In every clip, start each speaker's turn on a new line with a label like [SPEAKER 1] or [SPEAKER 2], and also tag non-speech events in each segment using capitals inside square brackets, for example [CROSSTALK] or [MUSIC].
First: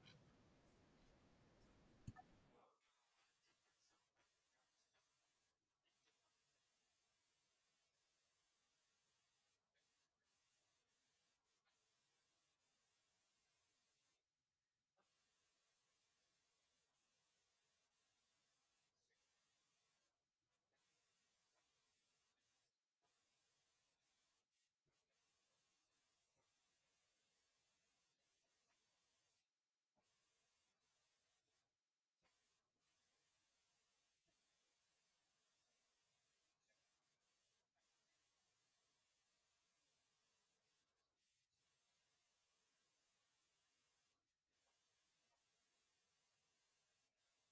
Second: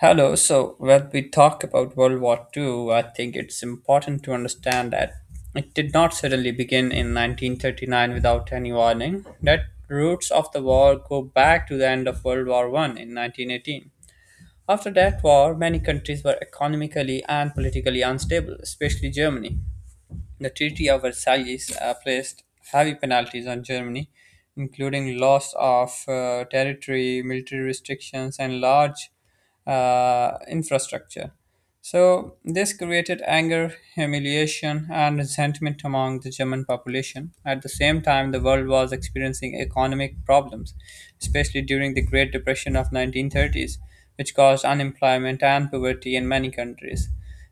[SPEAKER 1] Hello. So when we talk about World War Two, I think it's important to understand that it did not suddenly begin in 1939 without any warning. That roots of the war go back to the end of World War One in 1918. After that war, many countries were economically and politically unstable, especially Germany. The Treaty of Versailles placed heavy penalties on Germany, including loss of territory, military restrictions, and large infrastructure. So, this created anger, humiliation, and resentment among the German population. At the same time, the world was experiencing economic problems, especially during the Great Depression of 1930s, which caused unemployment and poverty in many countries.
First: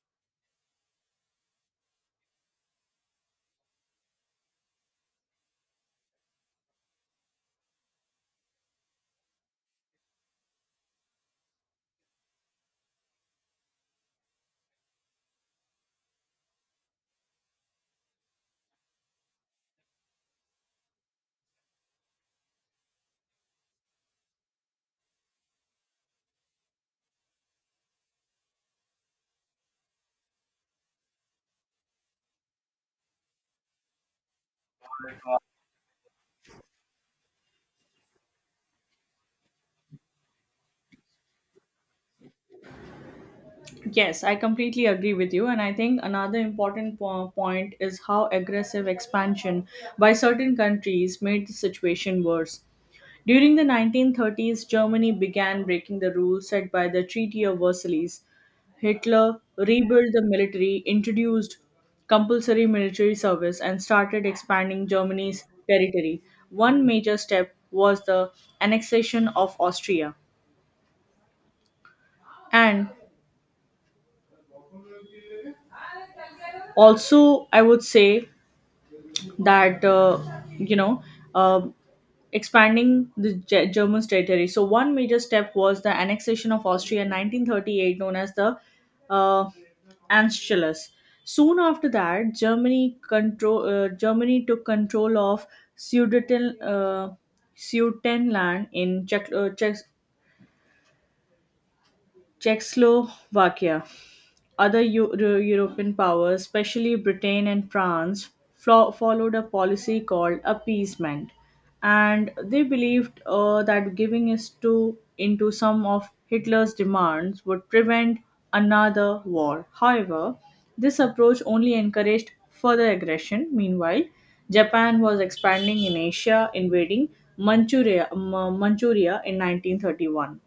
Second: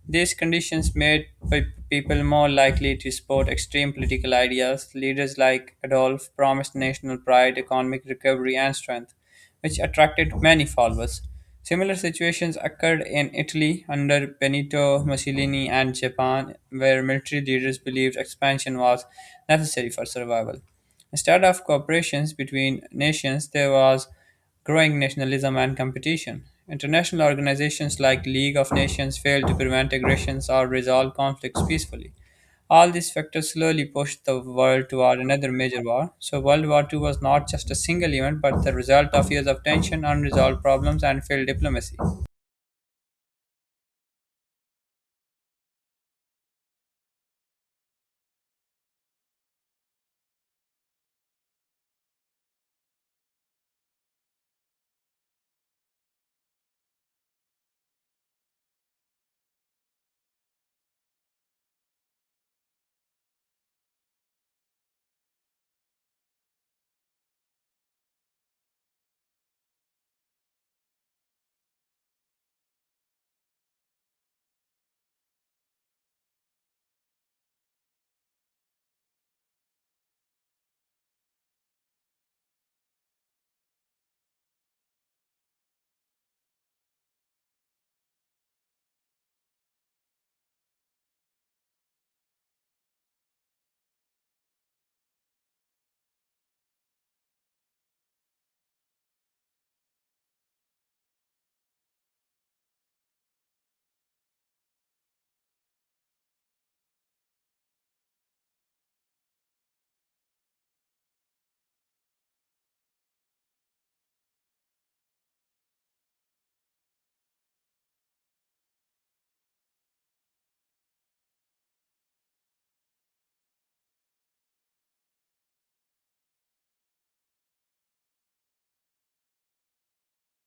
[SPEAKER 1] These conditions made people more likely to support extreme political ideas. Leaders like Adolf promised national pride, economic recovery, and strength which attracted many followers. Similar situations occurred in Italy under Benito Mussolini and Japan, where military leaders believed expansion was necessary for survival. Instead of cooperations between nations, there was growing nationalism and competition. International organizations like League of Nations failed to prevent aggressions or resolve conflicts peacefully. All these factors slowly pushed the world toward another major war. So, World War II was not just a single event but the result of years of tension, unresolved problems, and failed diplomacy.
[SPEAKER 2] Yes, I completely agree with you. And I think another important point is how aggressive expansion by certain countries made the situation worse. During the 1930s, Germany began breaking the rules set by the Treaty of Versailles. Hitler rebuilt the military, introduced compulsory military service, and started expanding Germany's territory. One major step was the annexation of Austria. And also, I would say, that you know uh, expanding the German's territory. So one major step was the annexation of Austria in 1938, known as the uh, Anschluss. Soon after that, Germany took control of Sudeten uh, Sudetenland in Czechoslovakia. Other European powers, especially Britain and France, followed a policy called appeasement, and they believed that giving is to into some of Hitler's demands would prevent another war. However, this approach only encouraged further aggression. Meanwhile, Japan was expanding in Asia, invading Manchuria in 1931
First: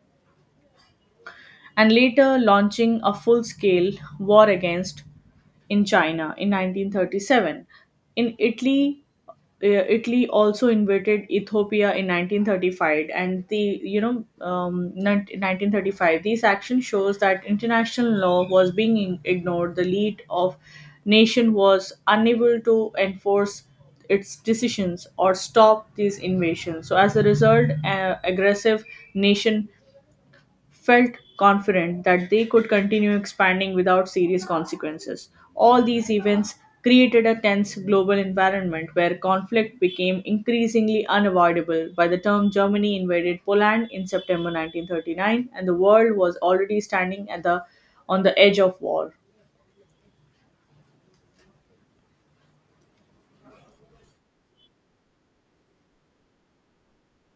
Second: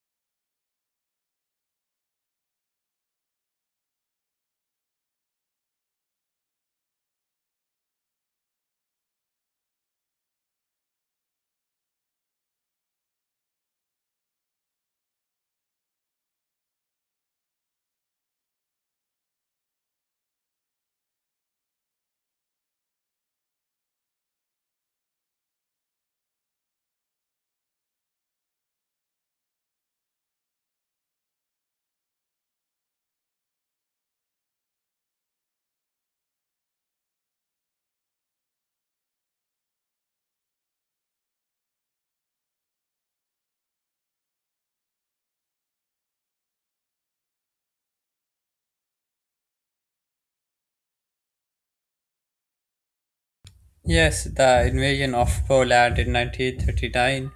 [SPEAKER 2] and later launching a full scale war against in China in 1937. In Italy, uh, Italy also invaded Ethiopia in 1935, and the 1935. These action shows that international law was being ignored. The lead of nation was unable to enforce its decisions or stop these invasions. So as a result, aggressive nation felt confident that they could continue expanding without serious consequences. All these events created a tense global environment where conflict became increasingly unavoidable. By the time Germany invaded Poland in September 1939, and the world was already standing at the on the edge of war.
[SPEAKER 1] Yes, the invasion of Poland in 1939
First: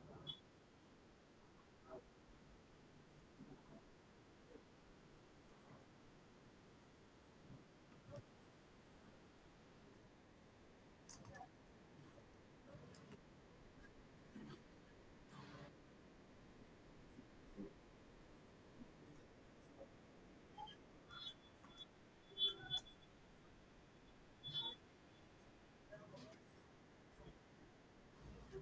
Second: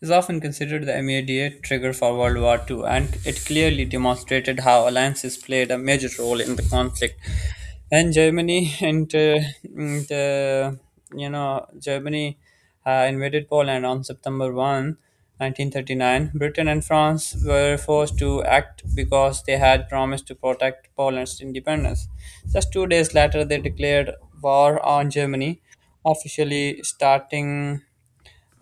[SPEAKER 1] is often considered the immediate trigger for World War II, and it clearly demonstrated how alliances played a major role in the conflict. And Germany [LAUGHS] and, you know Germany invaded Poland on September 1, 1939. Britain and France were forced to act because they had promised to protect Poland's independence. Just 2 days later, they declared war on Germany, officially starting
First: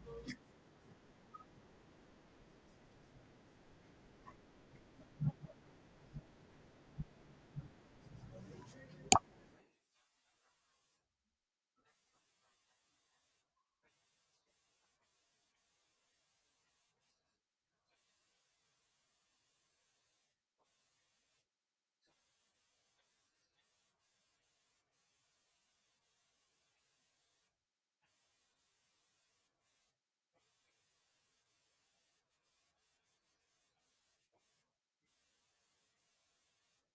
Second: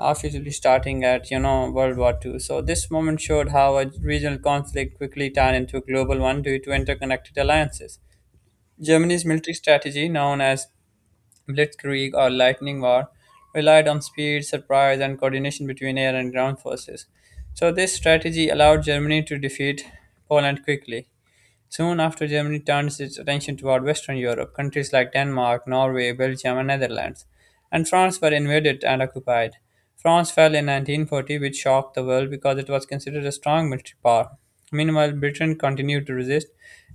[SPEAKER 1] officially starting at you know World War Two. So this moment showed how a regional conflict quickly turned into a global one due to interconnected alliances. Germany's military strategy, known as Blitzkrieg or Lightning War, relied on speed, surprise, and coordination between air and ground forces. So, this strategy allowed Germany to defeat Poland quickly. Soon after, Germany turns its attention toward Western Europe. Countries like Denmark, Norway, Belgium, and Netherlands, and France were invaded and occupied. France fell in 1940, which shocked the world because it was considered a strong military power. Meanwhile, Britain continued to resist,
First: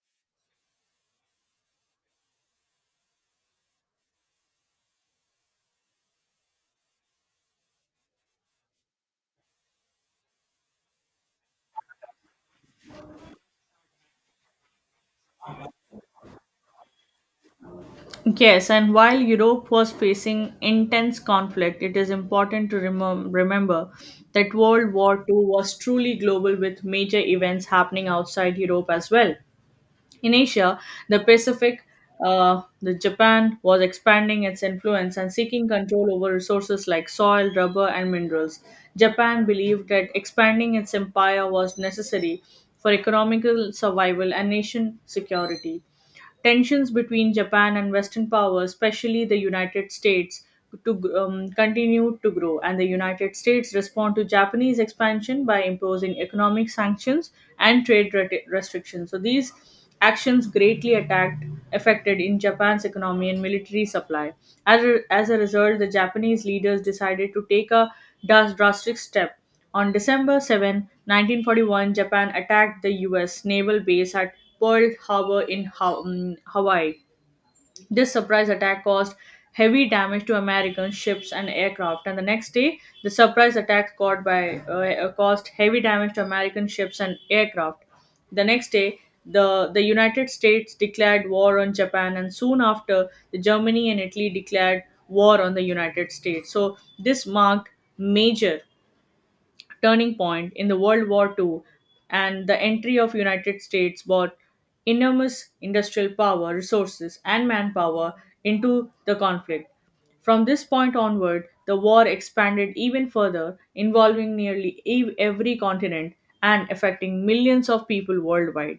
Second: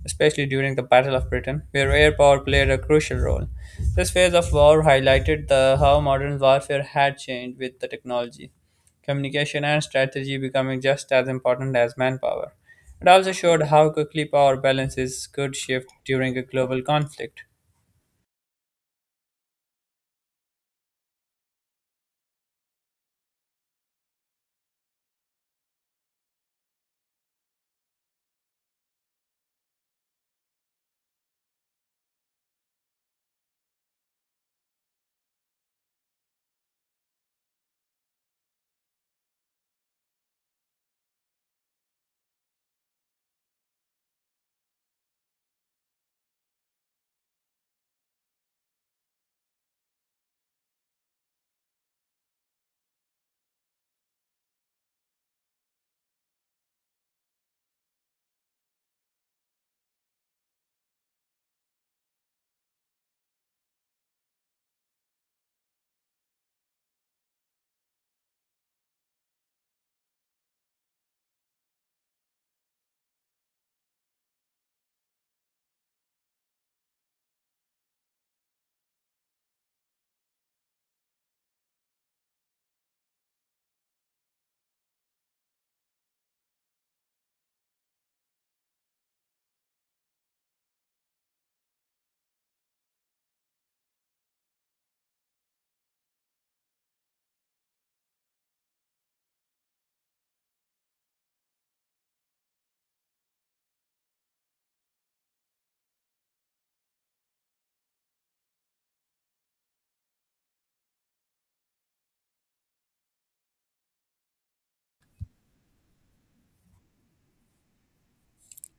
[SPEAKER 1] especially during the Battle of Britain, where air power played a crucial role. This phase of war highlighted how modern warfare had changed with the technology, communication, and strategy becoming just as important as manpower. It also showed how quickly power balances could shift during a global conflict.
[SPEAKER 2] Yes, and while Europe was facing intense conflict, it is important to remember that World War II was truly global with major events happening outside Europe as well. In Asia, the Pacific, the Japan was expanding its influence and seeking control over resources like soil, rubber, and minerals. Japan believed that expanding its empire was necessary for economical survival and nation security. Tensions between Japan and Western powers, especially the United States, to continue to grow, and the United States respond to Japanese expansion by imposing economic sanctions and trade restrictions. So these actions greatly attacked affected in Japan's economy and military supply. As a result, the Japanese leaders decided to take a drastic step on December 7, 1941. Japan attacked the U.S. naval base at Pearl Harbor in Hawaii. This surprise attack caused heavy damage to American ships and aircraft, and the next day, the surprise attack caused heavy damage to American ships and aircraft. The next day, the United States declared war on Japan, and soon after, the Germany and Italy declared war on the United States. So this marked major turning point in the World War II, and the entry of United States brought enormous industrial power, resources and manpower into the conflict. From this point onward, the war expanded even further, involving nearly every continent and affecting millions of people worldwide.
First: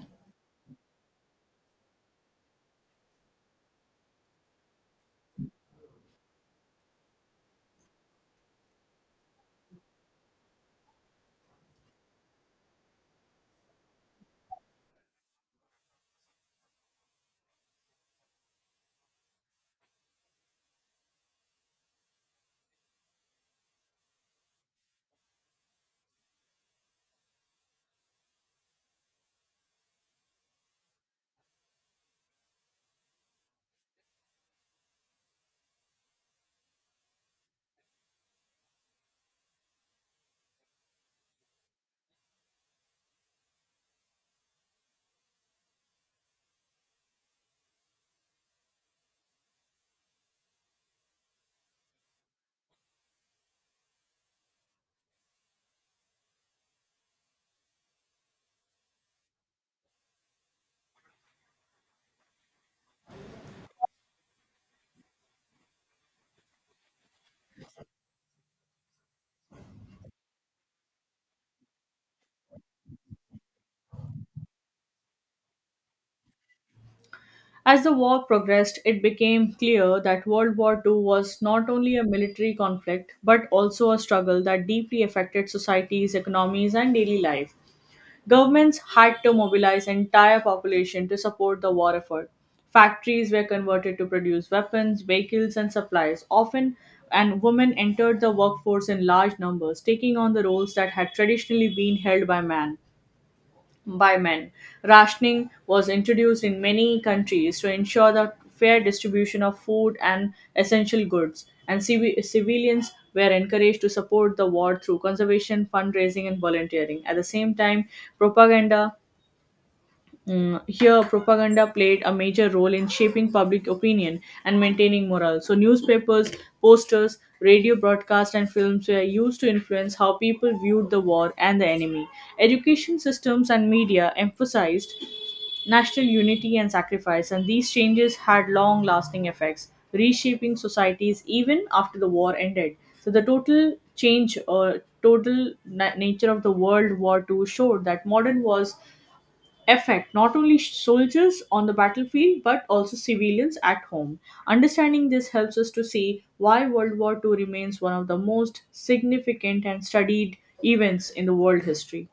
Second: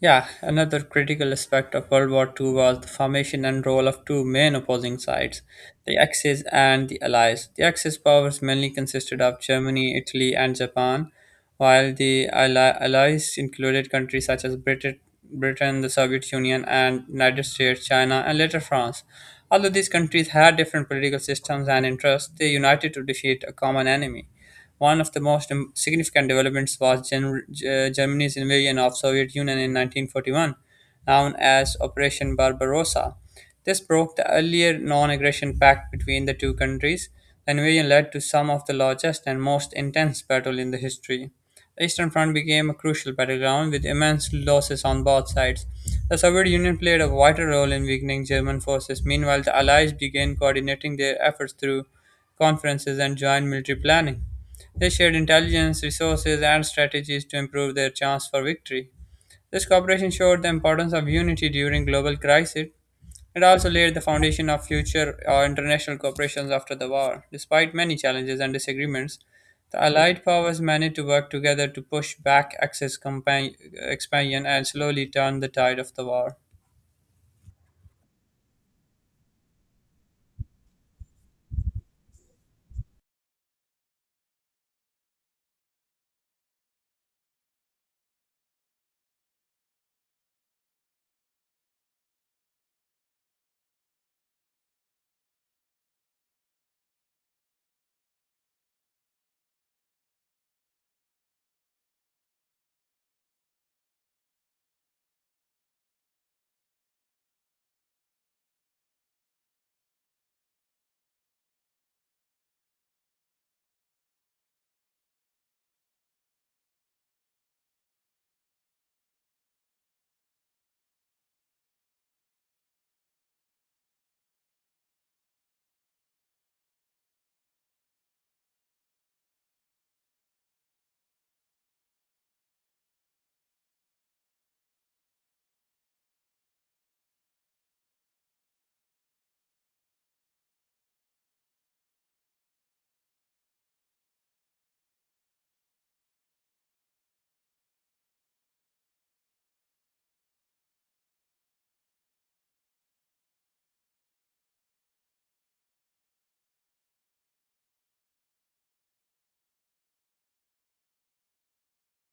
[SPEAKER 1] Yeah, another critical aspect of World War II was the formation and role of two main opposing sides, the Axis and the Allies. The Axis powers mainly consisted of Germany, Italy, and Japan, while the Allies included countries such as Britain, the Soviet Union, and United States, China, and later France. Although these countries had different political systems and interests, they united to defeat a common enemy. One of the most significant developments was Germany's invasion of Soviet Union in 1941, known as Operation Barbarossa. This broke the earlier non-aggression pact between the two countries. The invasion led to some of the largest and most intense battle in the history. The Eastern Front became a crucial battleground with immense losses on both sides. The Soviet Union played a vital role in weakening German forces. Meanwhile, the Allies began coordinating their efforts through conferences and joint military planning. They shared intelligence, resources, and strategies to improve their chance for victory. This cooperation showed the importance of unity during global crises. It also laid the foundation of future international cooperations after the war. Despite many challenges and disagreements, the Allied powers managed to work together to push back Axis expansion and slowly turn the tide of the war.
[SPEAKER 2] As the war progressed, it became clear that World War II was not only a military conflict but also a struggle that deeply affected societies, economies, and daily life. Governments had to mobilize entire population to support the war effort. Factories were converted to produce weapons, vehicles, and supplies. Often, and women entered the workforce in large numbers, taking on the roles that had traditionally been held by men. Rationing was introduced in many countries to ensure the fair distribution of food and essential goods, and civilians were encouraged to support the war through conservation, fundraising, and volunteering. At the same time, propaganda propaganda played a major role in shaping public opinion and maintaining morale. So, newspapers, posters, radio broadcasts, and films were used to influence how people viewed the war and the enemy. Education systems and media emphasized national unity and sacrifice, and these changes had long lasting effects, reshaping societies even after the war ended. So, the total change or total nature of the World War II showed that modern wars affect not only soldiers on the battlefield but also civilians at home. Understanding this helps us to see why World War II remains one of the most significant and studied events in the world history.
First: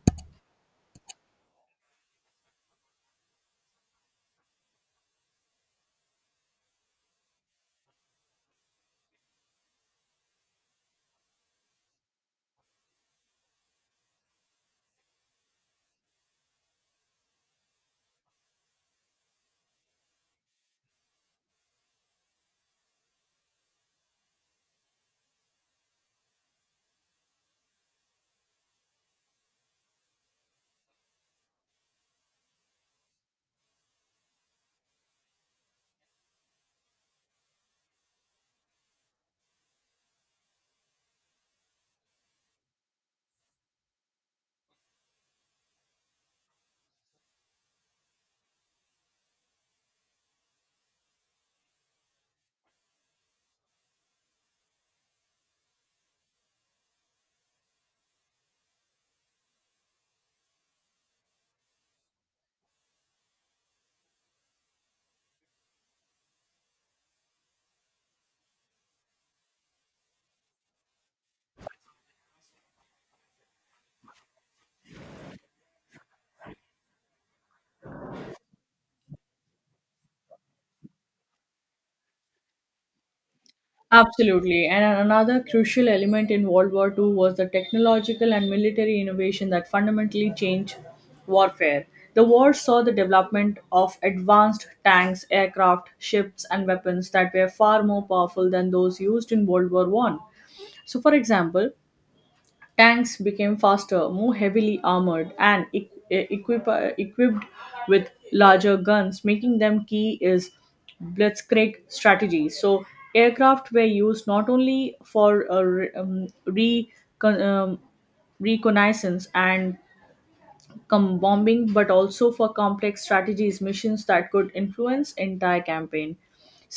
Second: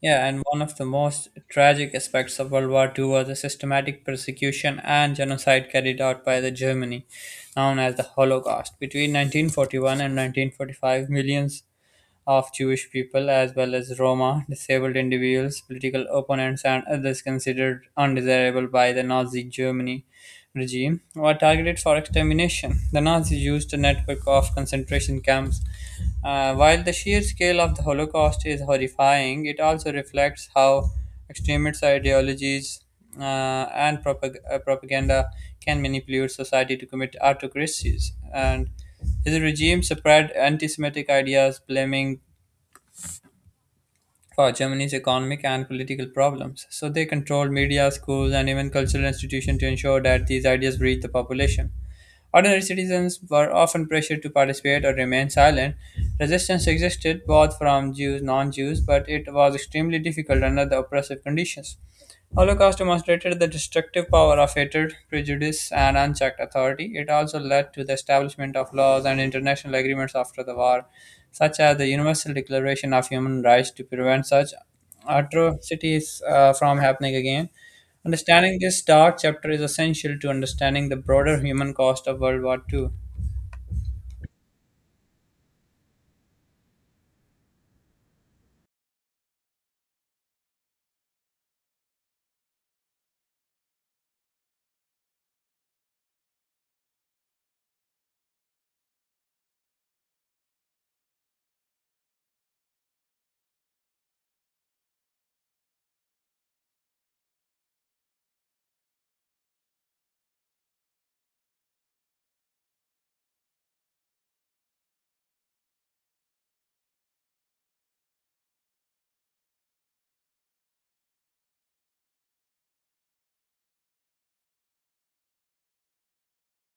[SPEAKER 1] Yeah, and one of the most tragic aspects of World War Two was the systematic persecution and genocide carried out by the Germany, known as the Holocaust. Between 1941 and 1945, millions of Jewish people, as well as Roma, disabled individuals, political opponents, and others considered undesirable by the Nazi Germany, regime were targeted for extermination. The Nazis used a network of concentration camps. While the sheer scale of the Holocaust is horrifying, it also reflects how extremist ideologies uh, and propaganda can manipulate society to commit autocracies. And his regime spread anti Semitic ideas, blaming for Germany's economic and political problems. So they controlled media, schools, and even cultural institutions to ensure that these ideas reached the population. Ordinary citizens were often pressured to participate or remain silent. Resistance existed both from Jews non Jews, but it was extremely difficult under the oppressive conditions. Holocaust demonstrated the destructive power of hatred, prejudice, and unchecked authority. It also led to the establishment of laws and international agreements after the war, such as the Universal Declaration of Human Rights to prevent such atrocities from happening again. Understanding this dark chapter is essential to understanding the broader human cost of World War Two.
[SPEAKER 2] Absolutely. And another crucial element in World War II was the technological and military innovation that fundamentally changed warfare. The war saw the development of advanced tanks, aircraft, ships, and weapons that were far more powerful than those used in World War One. So, for example, tanks became faster, more heavily armored, and equipped with larger guns, making them key is blitzkrieg strategy. So, aircraft were used not only for con- um, reconnaissance and bombing, but also for complex strategies missions that could influence entire campaign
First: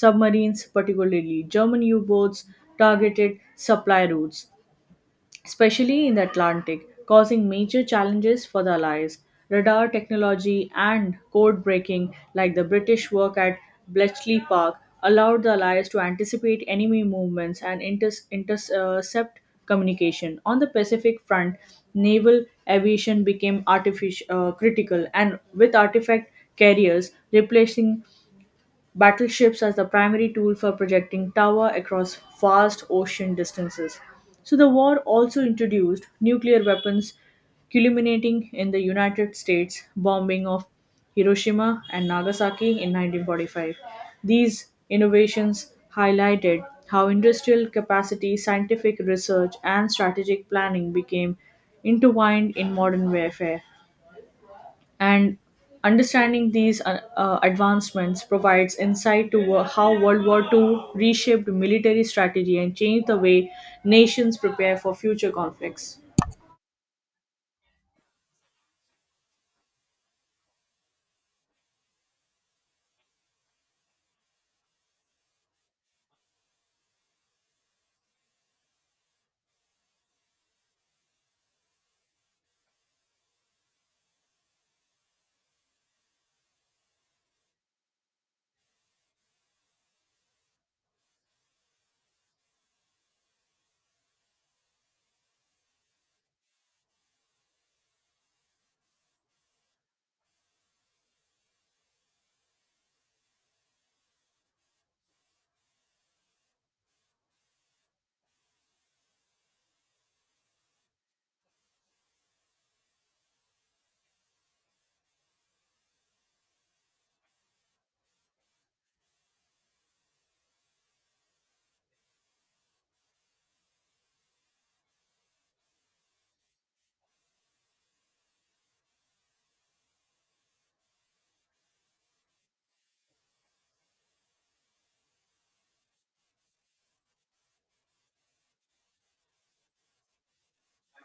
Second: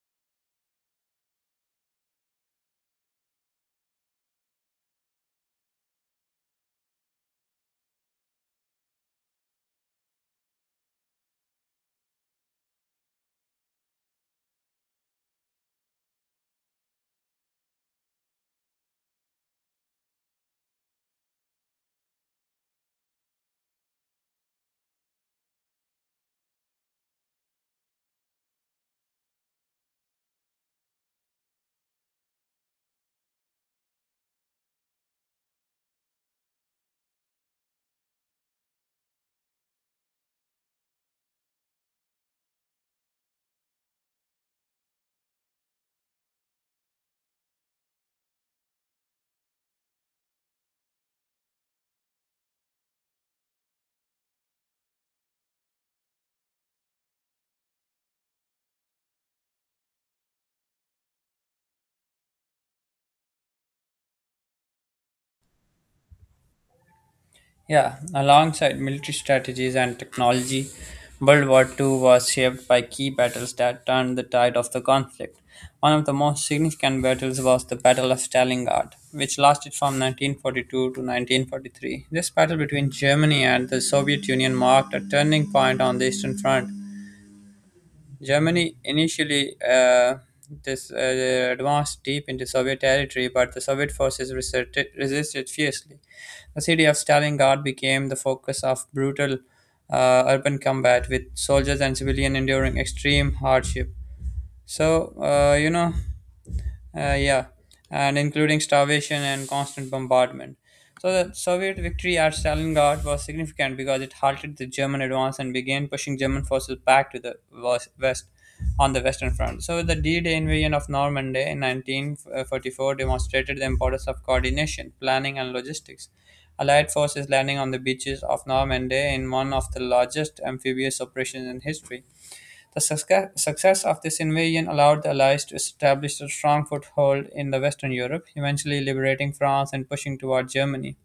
[SPEAKER 2] submarines, particularly German U-boats, targeted supply routes, especially in the Atlantic, causing major challenges for the Allies. Radar technology and code breaking, like the British work at Bletchley Park, allowed the Allies to anticipate enemy movements and intercept communication. On the Pacific front, naval aviation became artificial, critical, and with artifact carriers replacing battleships as the primary tool for projecting tower across vast ocean distances. So the war also introduced nuclear weapons, culminating in the United States bombing of Hiroshima and Nagasaki in 1945. These innovations highlighted how industrial capacity, scientific research, and strategic planning became intertwined in modern warfare, and understanding these advancements provides insight to how World War II reshaped military strategy and changed the way nations prepare for future conflicts.
[SPEAKER 1] Yeah, alongside military strategies and technology, World War II was shaped by key battles that turned the tide of the conflict. One of the most significant battles was the Battle of Stalingrad, which lasted from 1942 to 1943. This battle between Germany and the Soviet Union marked a turning point on the Eastern Front, Germany initially this advanced deep into Soviet territory, but the Soviet forces resisted, resisted fiercely. The city of Stalingrad became the focus of brutal urban combat, with soldiers and civilians enduring extreme hardship. So uh, you know. Uh, yeah, and including starvation and constant bombardment. So the Soviet victory at Stalingrad was significant because it halted the German advance and began pushing German forces back to the on the Western Front. So the D-Day invasion of Normandy in 1944 demonstrated the importance of coordination, planning, and logistics. Allied forces landing on the beaches of Normandy in one of the largest amphibious operations in history. The success of this invasion allowed the Allies to establish a strong foothold in the Western Europe, eventually liberating France and pushing toward Germany.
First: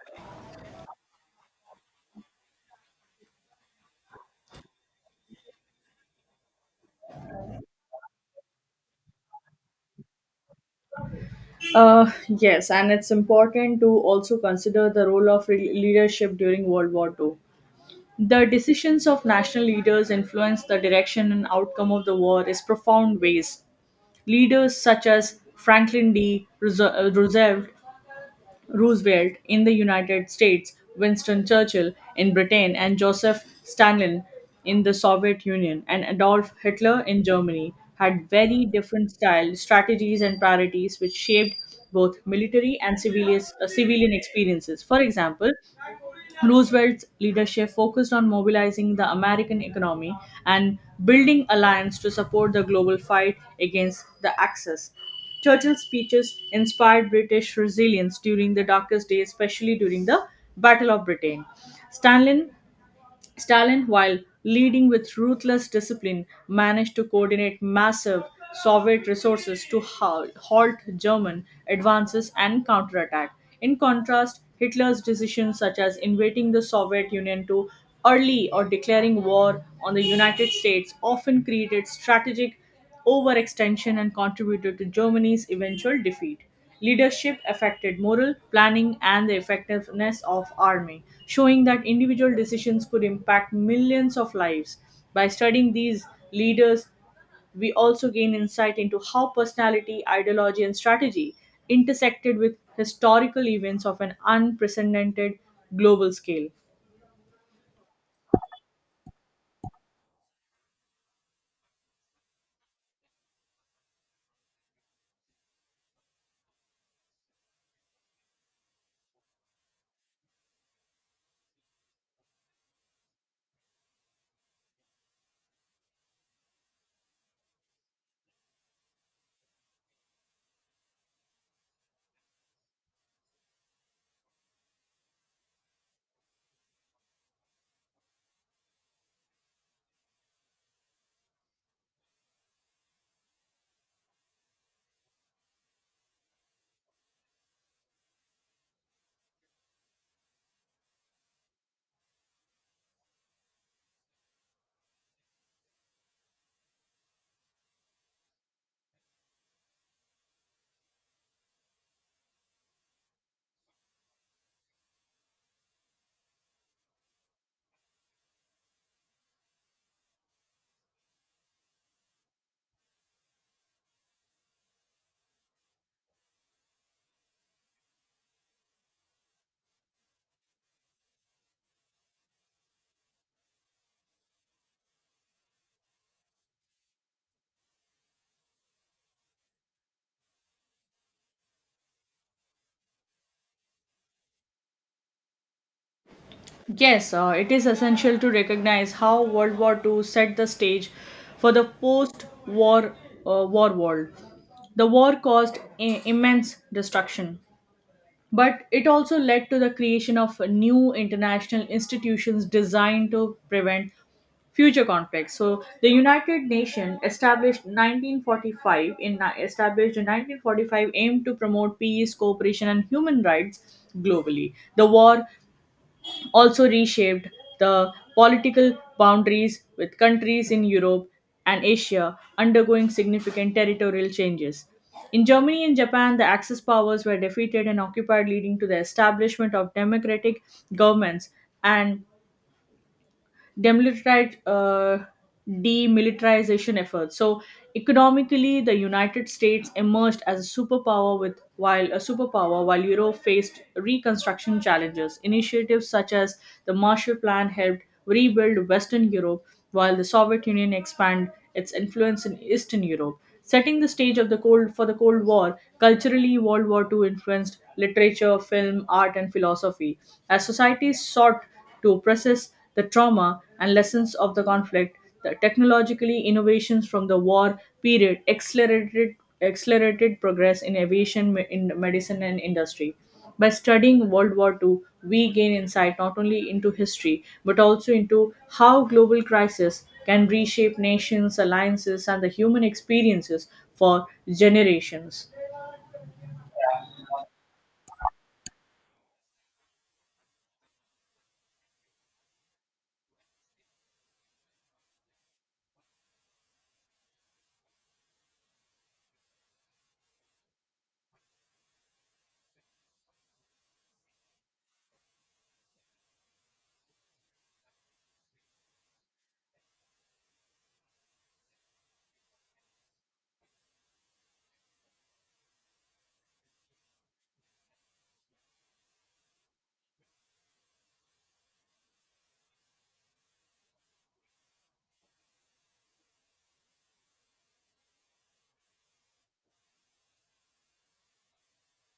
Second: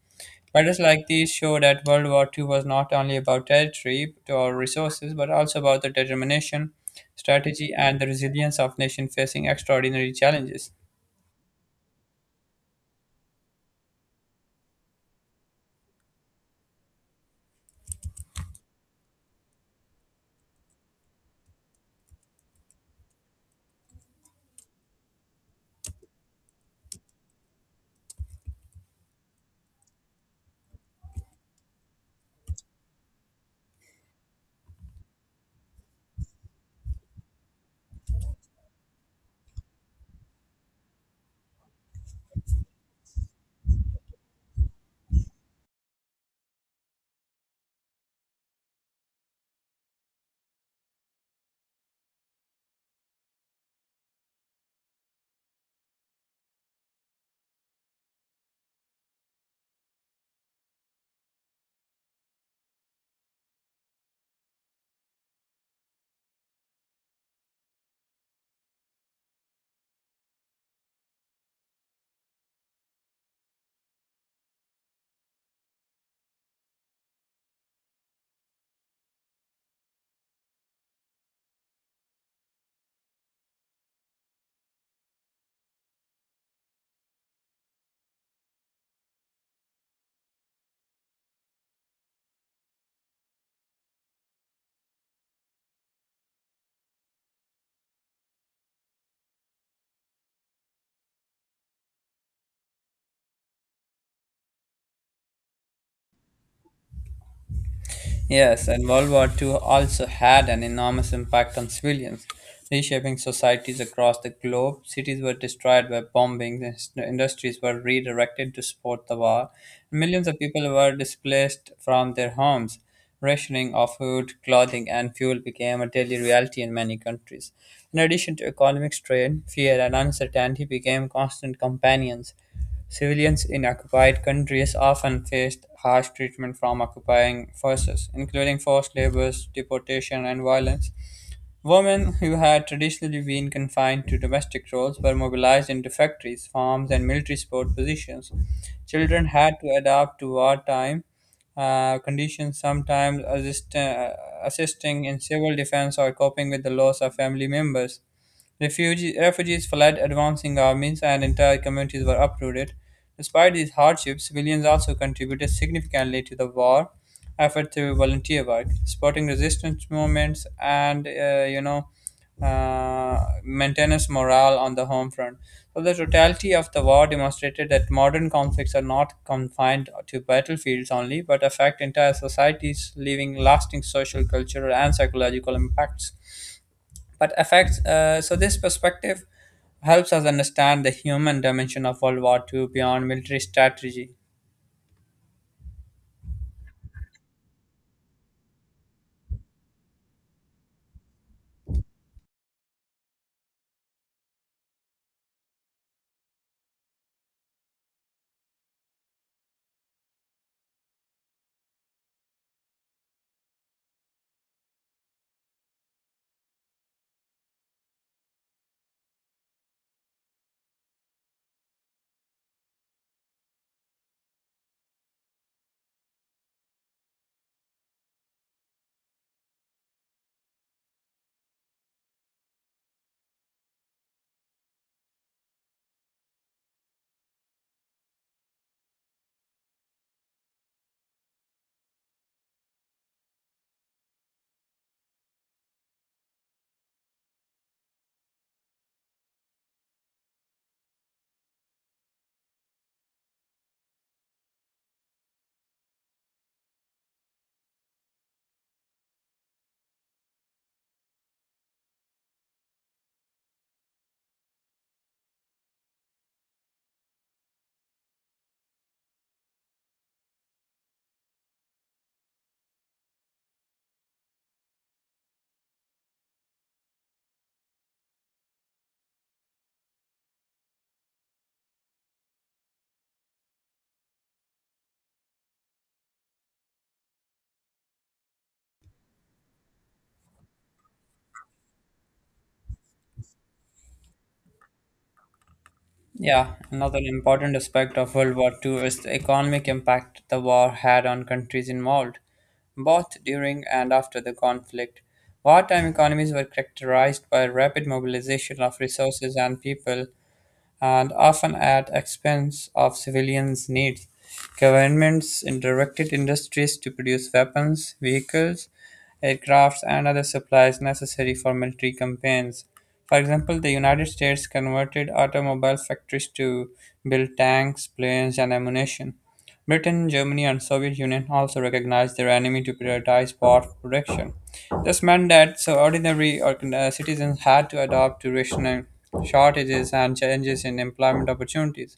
[SPEAKER 1] Battles like these show that World War II was not only about territory or resources, but also about the determination, strategy, and the resilience of nations facing extraordinary challenges.
[SPEAKER 2] Yes, and it's important to also consider the role of leadership during World War II. The decisions of national leaders influence the direction and outcome of the war in profound ways. Leaders such as Franklin D. uh, Roosevelt Roosevelt in the United States, Winston Churchill in Britain, and Joseph Stalin in the Soviet Union, and Adolf Hitler in Germany had very different styles, strategies, and priorities which shaped both military and civilian experiences. For example, Roosevelt's leadership focused on mobilizing the American economy and building alliances to support the global fight against the Axis. Churchill's speeches inspired British resilience during the darkest days, especially during the Battle of Britain. Stanley Stalin, while leading with ruthless discipline, managed to coordinate massive Soviet resources to halt German advances and counterattack. In contrast, Hitler's decisions, such as invading the Soviet Union too early or declaring war on the United States, often created strategic overextension and contributed to Germany's eventual defeat. Leadership affected moral planning and the effectiveness of army, showing that individual decisions could impact millions of lives. By studying these leaders, we also gain insight into how personality, ideology, and strategy intersected with historical events of an unprecedented global scale.
[SPEAKER 1] Yes, and World War II also had an enormous impact on civilians, reshaping societies across the globe. Cities were destroyed by bombing, industries were redirected to support the war, millions of people were displaced from their homes. Rationing of food, clothing, and fuel became a daily reality in many countries. In addition to economic strain, fear and uncertainty became constant companions. Civilians in occupied countries often faced harsh treatment from occupying forces, including forced labor, deportation, and violence. Women who had traditionally been confined to domestic roles were mobilized into factories, farms, and military support positions. Children had to adapt to wartime conditions, sometimes assisting in civil defense or coping with the loss of family members. Refugees fled advancing armies, and entire communities were uprooted. Despite these hardships, civilians also contributed significantly to the war effort through volunteer work, supporting resistance movements, and maintenance morale on the home front. So the totality of the war demonstrated that modern conflicts are not confined to battlefields only, but affect entire societies, leaving lasting social, cultural, and psychological impacts but affects. So this perspective helps us understand the human dimension of World War Two beyond military strategy.
[SPEAKER 2] Yes, it is essential to recognize how World War II set the stage for the post-war war world. The war caused immense destruction, but it also led to the creation of new international institutions designed to prevent future conflicts. So the United Nations established 1945 in established in 1945 aimed to promote peace, cooperation, and human rights globally. The war also reshaped the political boundaries with countries in Europe and Asia undergoing significant territorial changes. In Germany and Japan, the Axis powers were defeated and occupied, leading to the establishment of democratic governments and demilitarized demilitarization efforts. So economically, the United States emerged as a superpower with while a superpower while Europe faced reconstruction challenges. Initiatives such as the Marshall Plan helped rebuild Western Europe, while the Soviet Union expanded its influence in Eastern Europe. Setting the stage of the Cold War, culturally, World War II influenced literature, film, art, and philosophy. As societies sought to process the trauma and lessons of the conflict. The technologically innovations from the war period accelerated progress in aviation, in medicine, and industry. By studying World War II, we gain insight not only into history but also into how global crises can reshape nations, alliances, and the human experiences for generations.
[SPEAKER 1] Yeah, another important aspect of World War Two is the economic impact the war had on countries involved, both during and after the conflict. Wartime economies were characterized by rapid mobilization of resources and people, and often at expense of civilians' needs. Governments directed industries to produce weapons, vehicles, aircrafts, and other supplies necessary for military campaigns. For example, the United States converted automobile factories to build tanks, planes, and ammunition. Britain, Germany, and Soviet Union also recognized their enemy to prioritize war production. This meant that so ordinary citizens had to adapt to rationing shortages and changes in employment opportunities.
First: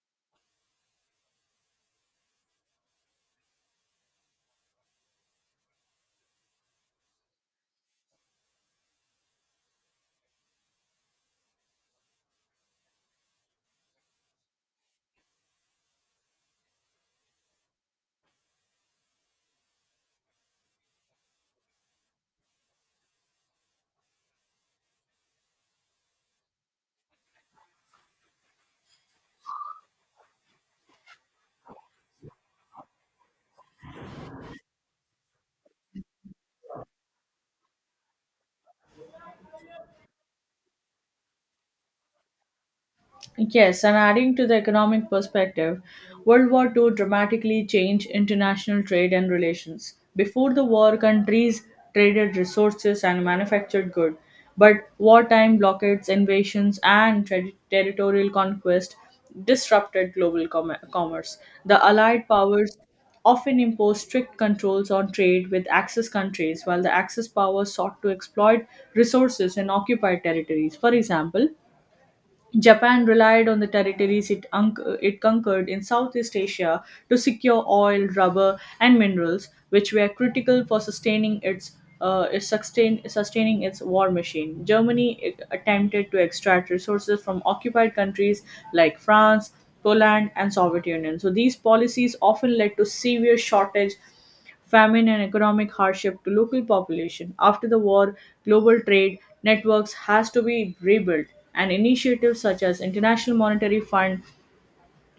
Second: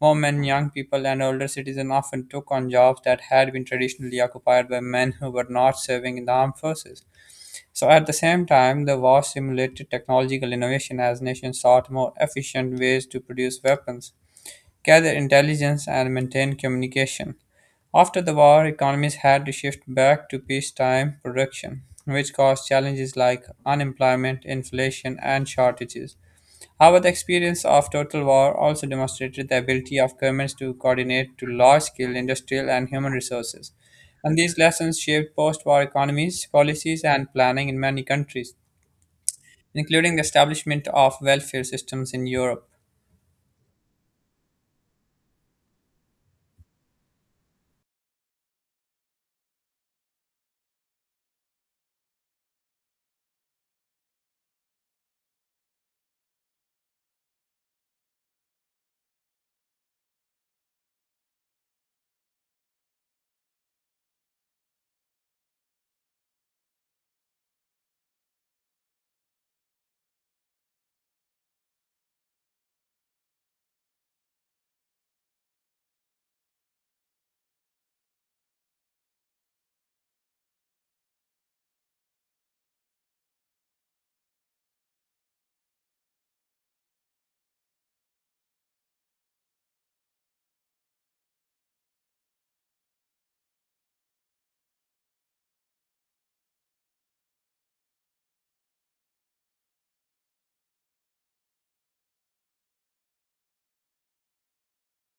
[SPEAKER 1] Women, young people, and older citizens often took on jobs that had been traditionally occupied by men who were not serving in the armed forces. So, at the same time, the war stimulated technological innovation as nations sought more efficient ways to produce weapons gather intelligence, and maintain communication. After the war, economies had to shift back to peacetime production, which caused challenges like unemployment, inflation, and shortages. However, the experience of total war also demonstrated the ability of governments to coordinate to large scale industrial and human resources. And these lessons shaped post war economies, policies, and planning in many countries, including the establishment of welfare systems in Europe.
[SPEAKER 2] Yes, and adding to the economic perspective, World War II dramatically changed international trade and relations. Before the war, countries traded resources and manufactured goods, but wartime blockades, invasions, and territorial conquest disrupted global commerce. The Allied powers often imposed strict controls on trade with Axis countries, while the Axis powers sought to exploit resources in occupied territories. For example, Japan relied on the territories it conquered in Southeast Asia to secure oil, rubber, and minerals, which were critical for sustaining sustaining its war machine. Germany it attempted to extract resources from occupied countries like France, Poland, and Soviet Union. So these policies often led to severe shortage famine, and economic hardship to local population. After the war, global trade networks has to be rebuilt, and initiatives such as International Monetary Fund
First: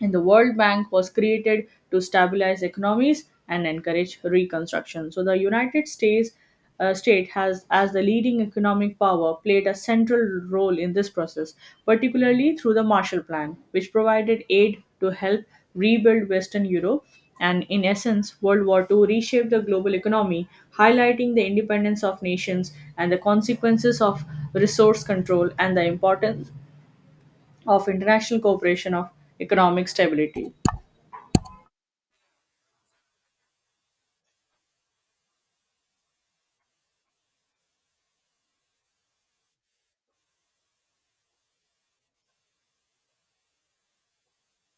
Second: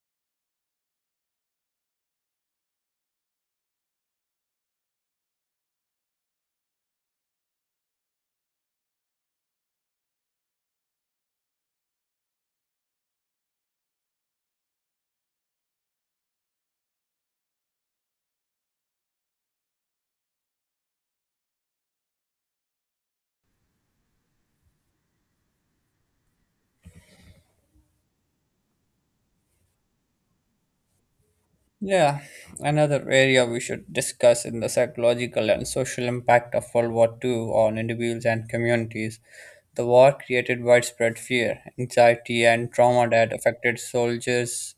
[SPEAKER 2] and the world bank was created to stabilize economies and encourage reconstruction so the united states state has as the leading economic power played a central role in this process particularly through the marshall plan which provided aid to help rebuild western europe and in essence world war ii reshaped the global economy highlighting the independence of nations and the consequences of resource control and the importance of international cooperation of economic stability
[SPEAKER 1] Yeah, another area we should discuss in the psychological and social impact of World War Two on individuals and communities. The war created widespread fear, anxiety, and trauma that affected soldiers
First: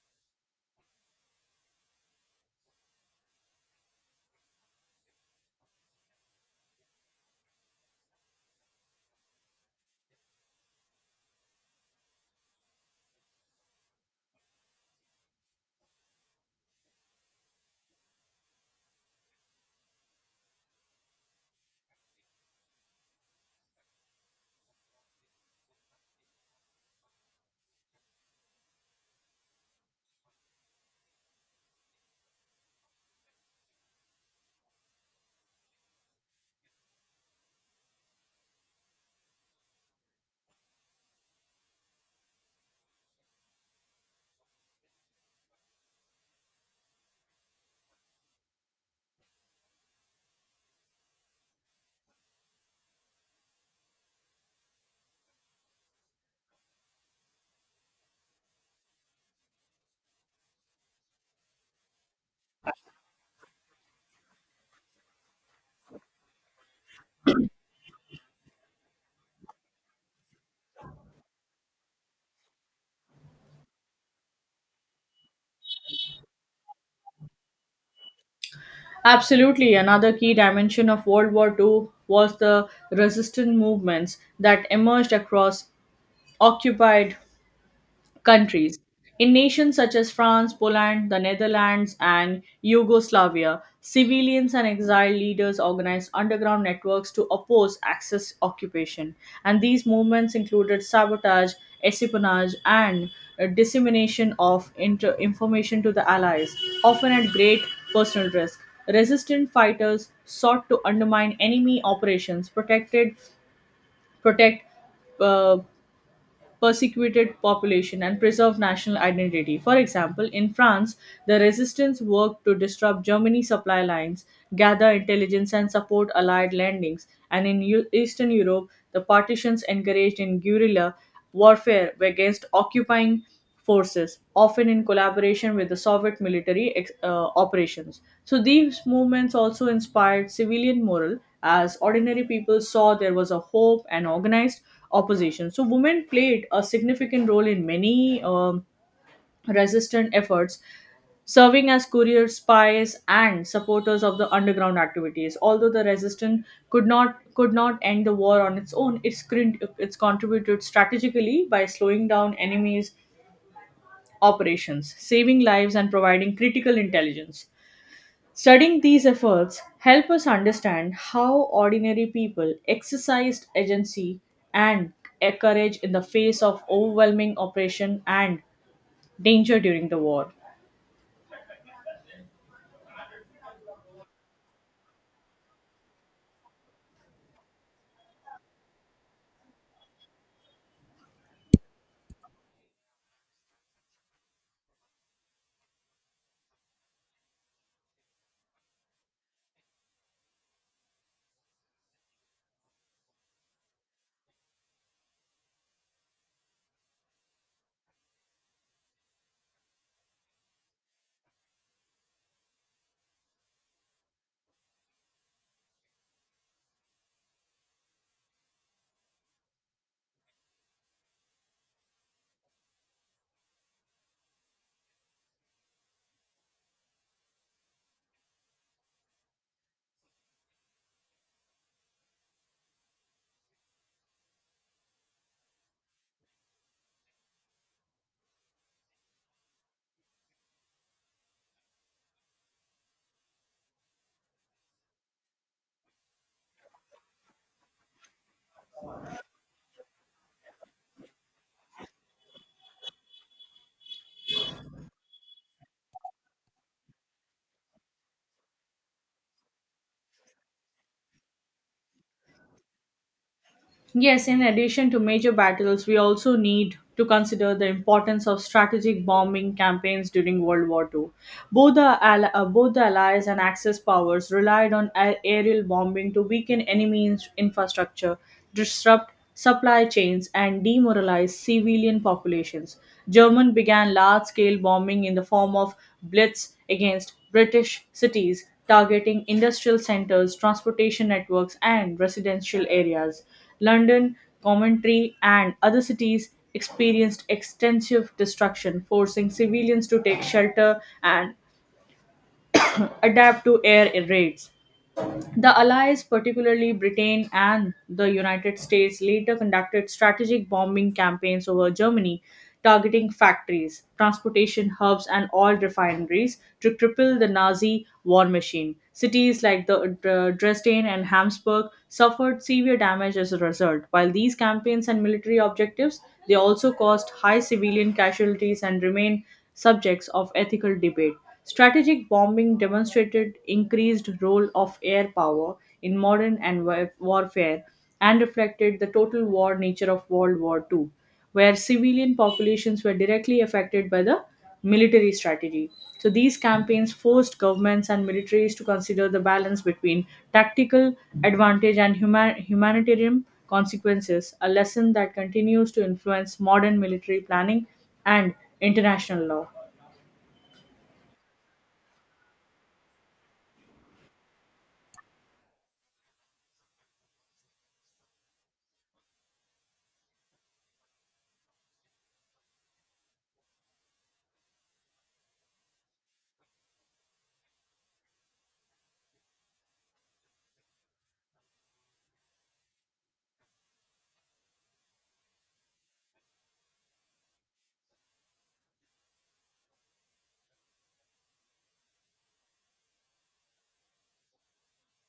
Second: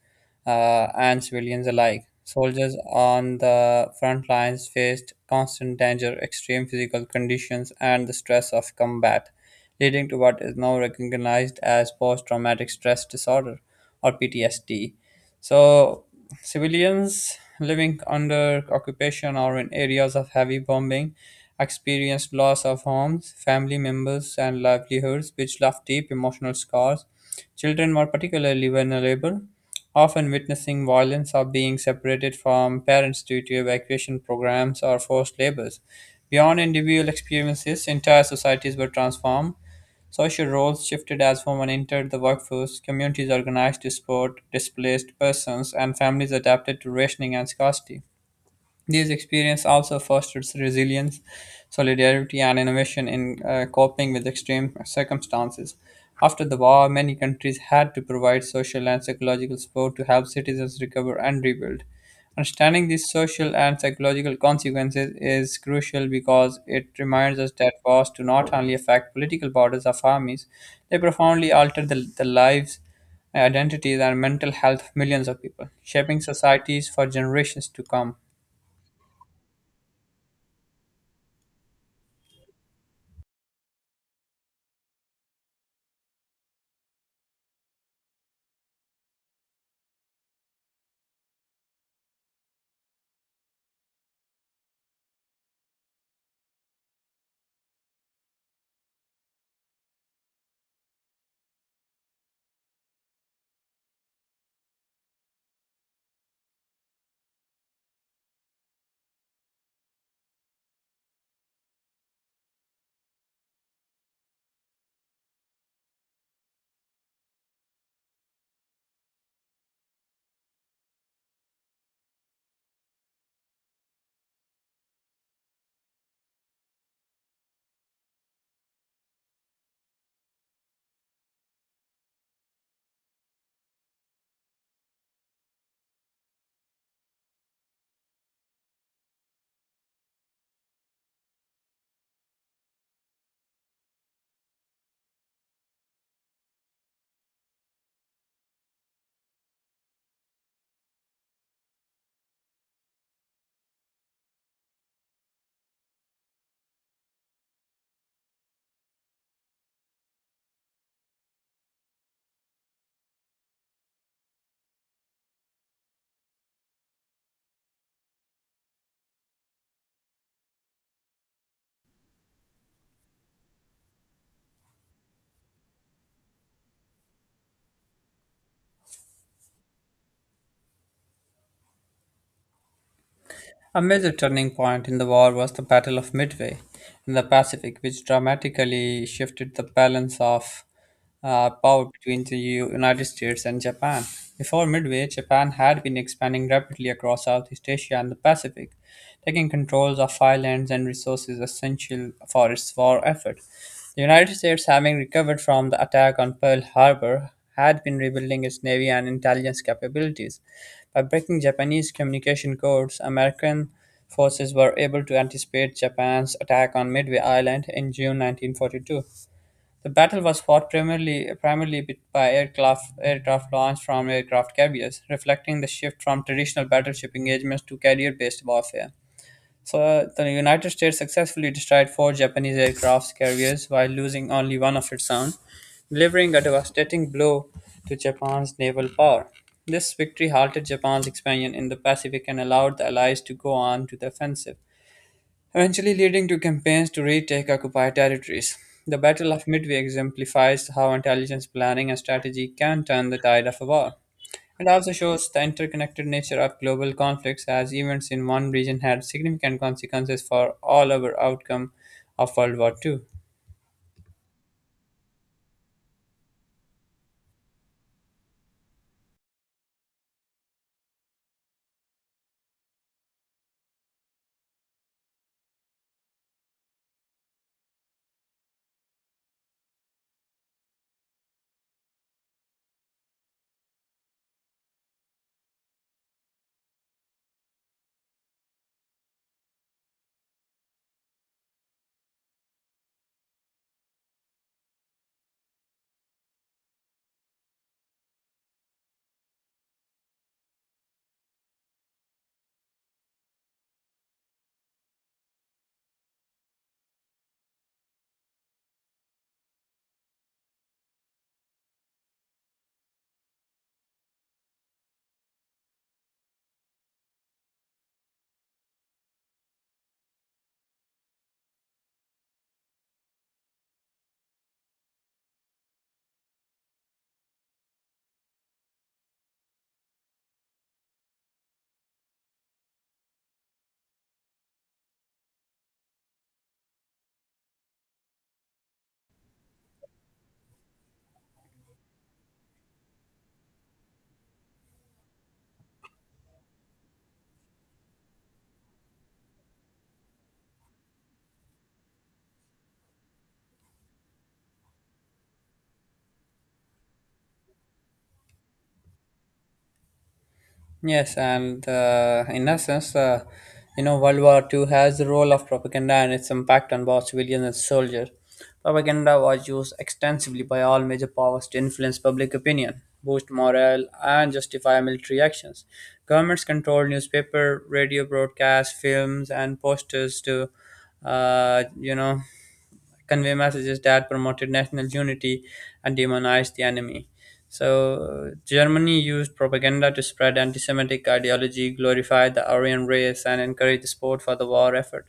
[SPEAKER 1] and civilians alike. Soldiers on the front lines faced constant danger, extreme physical conditions, and the stress of combat, leading to what is now recognized as post traumatic stress disorder or PTSD. So, civilians living under occupation or in areas of heavy bombing experienced loss of homes, family members, and livelihoods, which left deep emotional scars. Children were particularly vulnerable, often witnessing violence or being separated from parents due to evacuation programs or forced labors. Beyond individual experiences, entire societies were transformed. Social roles shifted as women entered the workforce, communities organized to support displaced persons, and families adapted to rationing and scarcity. These experiences also fosters resilience, solidarity, and innovation in coping with extreme circumstances. After the war, many countries had to provide social and psychological support to help citizens recover and rebuild. Understanding these social and psychological consequences is crucial because it reminds us that wars do not only affect political borders of armies, they profoundly alter the lives, identities, and mental health of millions of people, shaping societies for generations to come.
[SPEAKER 2] Absolutely, another key dimension of World War II was the resistance movements that emerged across occupied countries. In nations such as France, Poland, the Netherlands, and Yugoslavia, civilians and exile leaders organized underground networks to oppose Axis occupation. And these movements included sabotage, espionage, and dissemination of information to the Allies, often at great personal risk. Resistant fighters sought to undermine enemy operations, protect uh, persecuted population and preserve national identity. For example, in France, the resistance worked to disrupt Germany's supply lines, gather intelligence, and support Allied landings. And in Eastern Europe, the Partisans engaged in guerrilla warfare against occupying forces, often in collaboration with the Soviet military operations. So these movements also inspired civilian morale as ordinary people saw there was a hope and organized opposition. So women played a significant role in many resistant efforts serving as couriers, spies, and supporters of the underground activities. Although the resistance could not end the war on its own, it's contributed strategically by slowing down enemies operations, saving lives, and providing critical intelligence. Studying these efforts help us understand how ordinary people exercised agency and courage in the face of overwhelming oppression and danger during the war.
[SPEAKER 1] A major turning point in the war was the Battle of Midway in the Pacific, which dramatically shifted the balance of power between the United States and Japan. Before Midway, Japan had been expanding rapidly across Southeast Asia and the Pacific, taking control of islands and resources essential for its war effort. The United States, having recovered from the attack on Pearl Harbor, had been rebuilding its navy and intelligence capabilities. By breaking Japanese communication codes, American forces were able to anticipate Japan's attack on Midway Island in June 1942. The battle was fought primarily by aircraft launched from aircraft carriers, reflecting the shift from traditional battleship engagements to carrier based warfare. So the United States successfully destroyed four Japanese aircraft carriers while losing only one of its own, delivering a devastating blow to Japan's naval power. This victory halted Japan's expansion in the Pacific and allowed the Allies to go on to the offensive, eventually leading to campaigns to retake occupied territories. The Battle of Midway exemplifies how intelligence planning and strategy can turn the tide of a war and also shows the interconnected nature of global conflicts as events in one region had significant consequences for all our outcome of World War Two.
[SPEAKER 2] Yes, in addition to major battles, we also need to consider the importance of strategic bombing campaigns during World War Two. Both the Allies and Axis powers relied on aerial bombing to weaken enemy infrastructure, disrupt supply chains, and demoralized civilian populations. German began large-scale bombing in the form of blitz against British cities, targeting industrial centers, transportation networks, and residential areas. London, Coventry, and other cities experienced extensive destruction, forcing civilians to take shelter and adapt to air raids. The Allies, particularly Britain and the United States, later conducted strategic bombing campaigns over Germany, targeting factories, transportation hubs, and oil refineries to cripple the Nazi war machine. Cities like the Dresden and Hamburg suffered severe damage as a result. While these campaigns and military objectives, they also caused high civilian casualties and remain subjects of ethical debate. Strategic bombing demonstrated increased role of air power in modern and warfare and reflected the total war nature of World War II, where civilian populations were directly affected by the military strategy. So these campaigns forced governments and militaries to consider the balance between tactical advantage and humanitarian consequences, a lesson that continues to influence modern military planning and international law.
[SPEAKER 1] Yes, and in essence, you know, World War Two has the role of propaganda and its impact on both civilians and soldiers. Propaganda was used extensively by all major powers to influence public opinion, boost morale, and justify military actions. Governments controlled newspaper, radio broadcasts, films, and posters to, uh, you know, convey messages that promoted national unity and demonized the enemy. So, Germany used propaganda to spread anti Semitic ideology, glorify the Aryan race, and encourage support for the war effort.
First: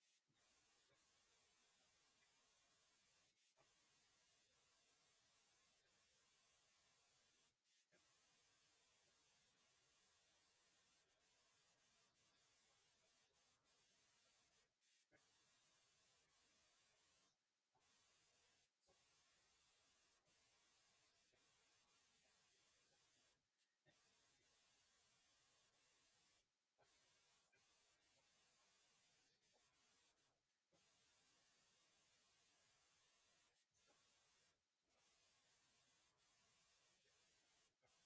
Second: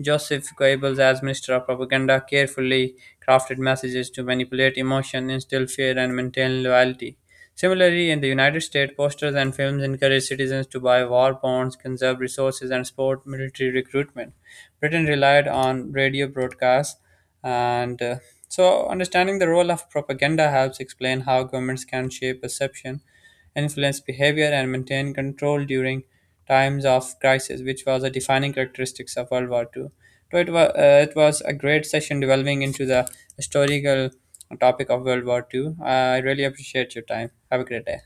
[SPEAKER 1] Joseph Goebbels, as Minister of Propaganda, carefully crafted messages to manipulate emotion, instill fear, and maintain loyalty. Similarly, in the United States, posters and films encourage citizens to buy war bonds, conserve resources, and support military recruitment. Britain relied on radio broadcasts, and so understanding the role of propaganda helps explain how governments can shape perception, influence behavior, and maintain control during times of crisis, which was a defining characteristics of World War Two. So it was a great session delving into the historical topic of World War Two. I really appreciate your time. Have a great day.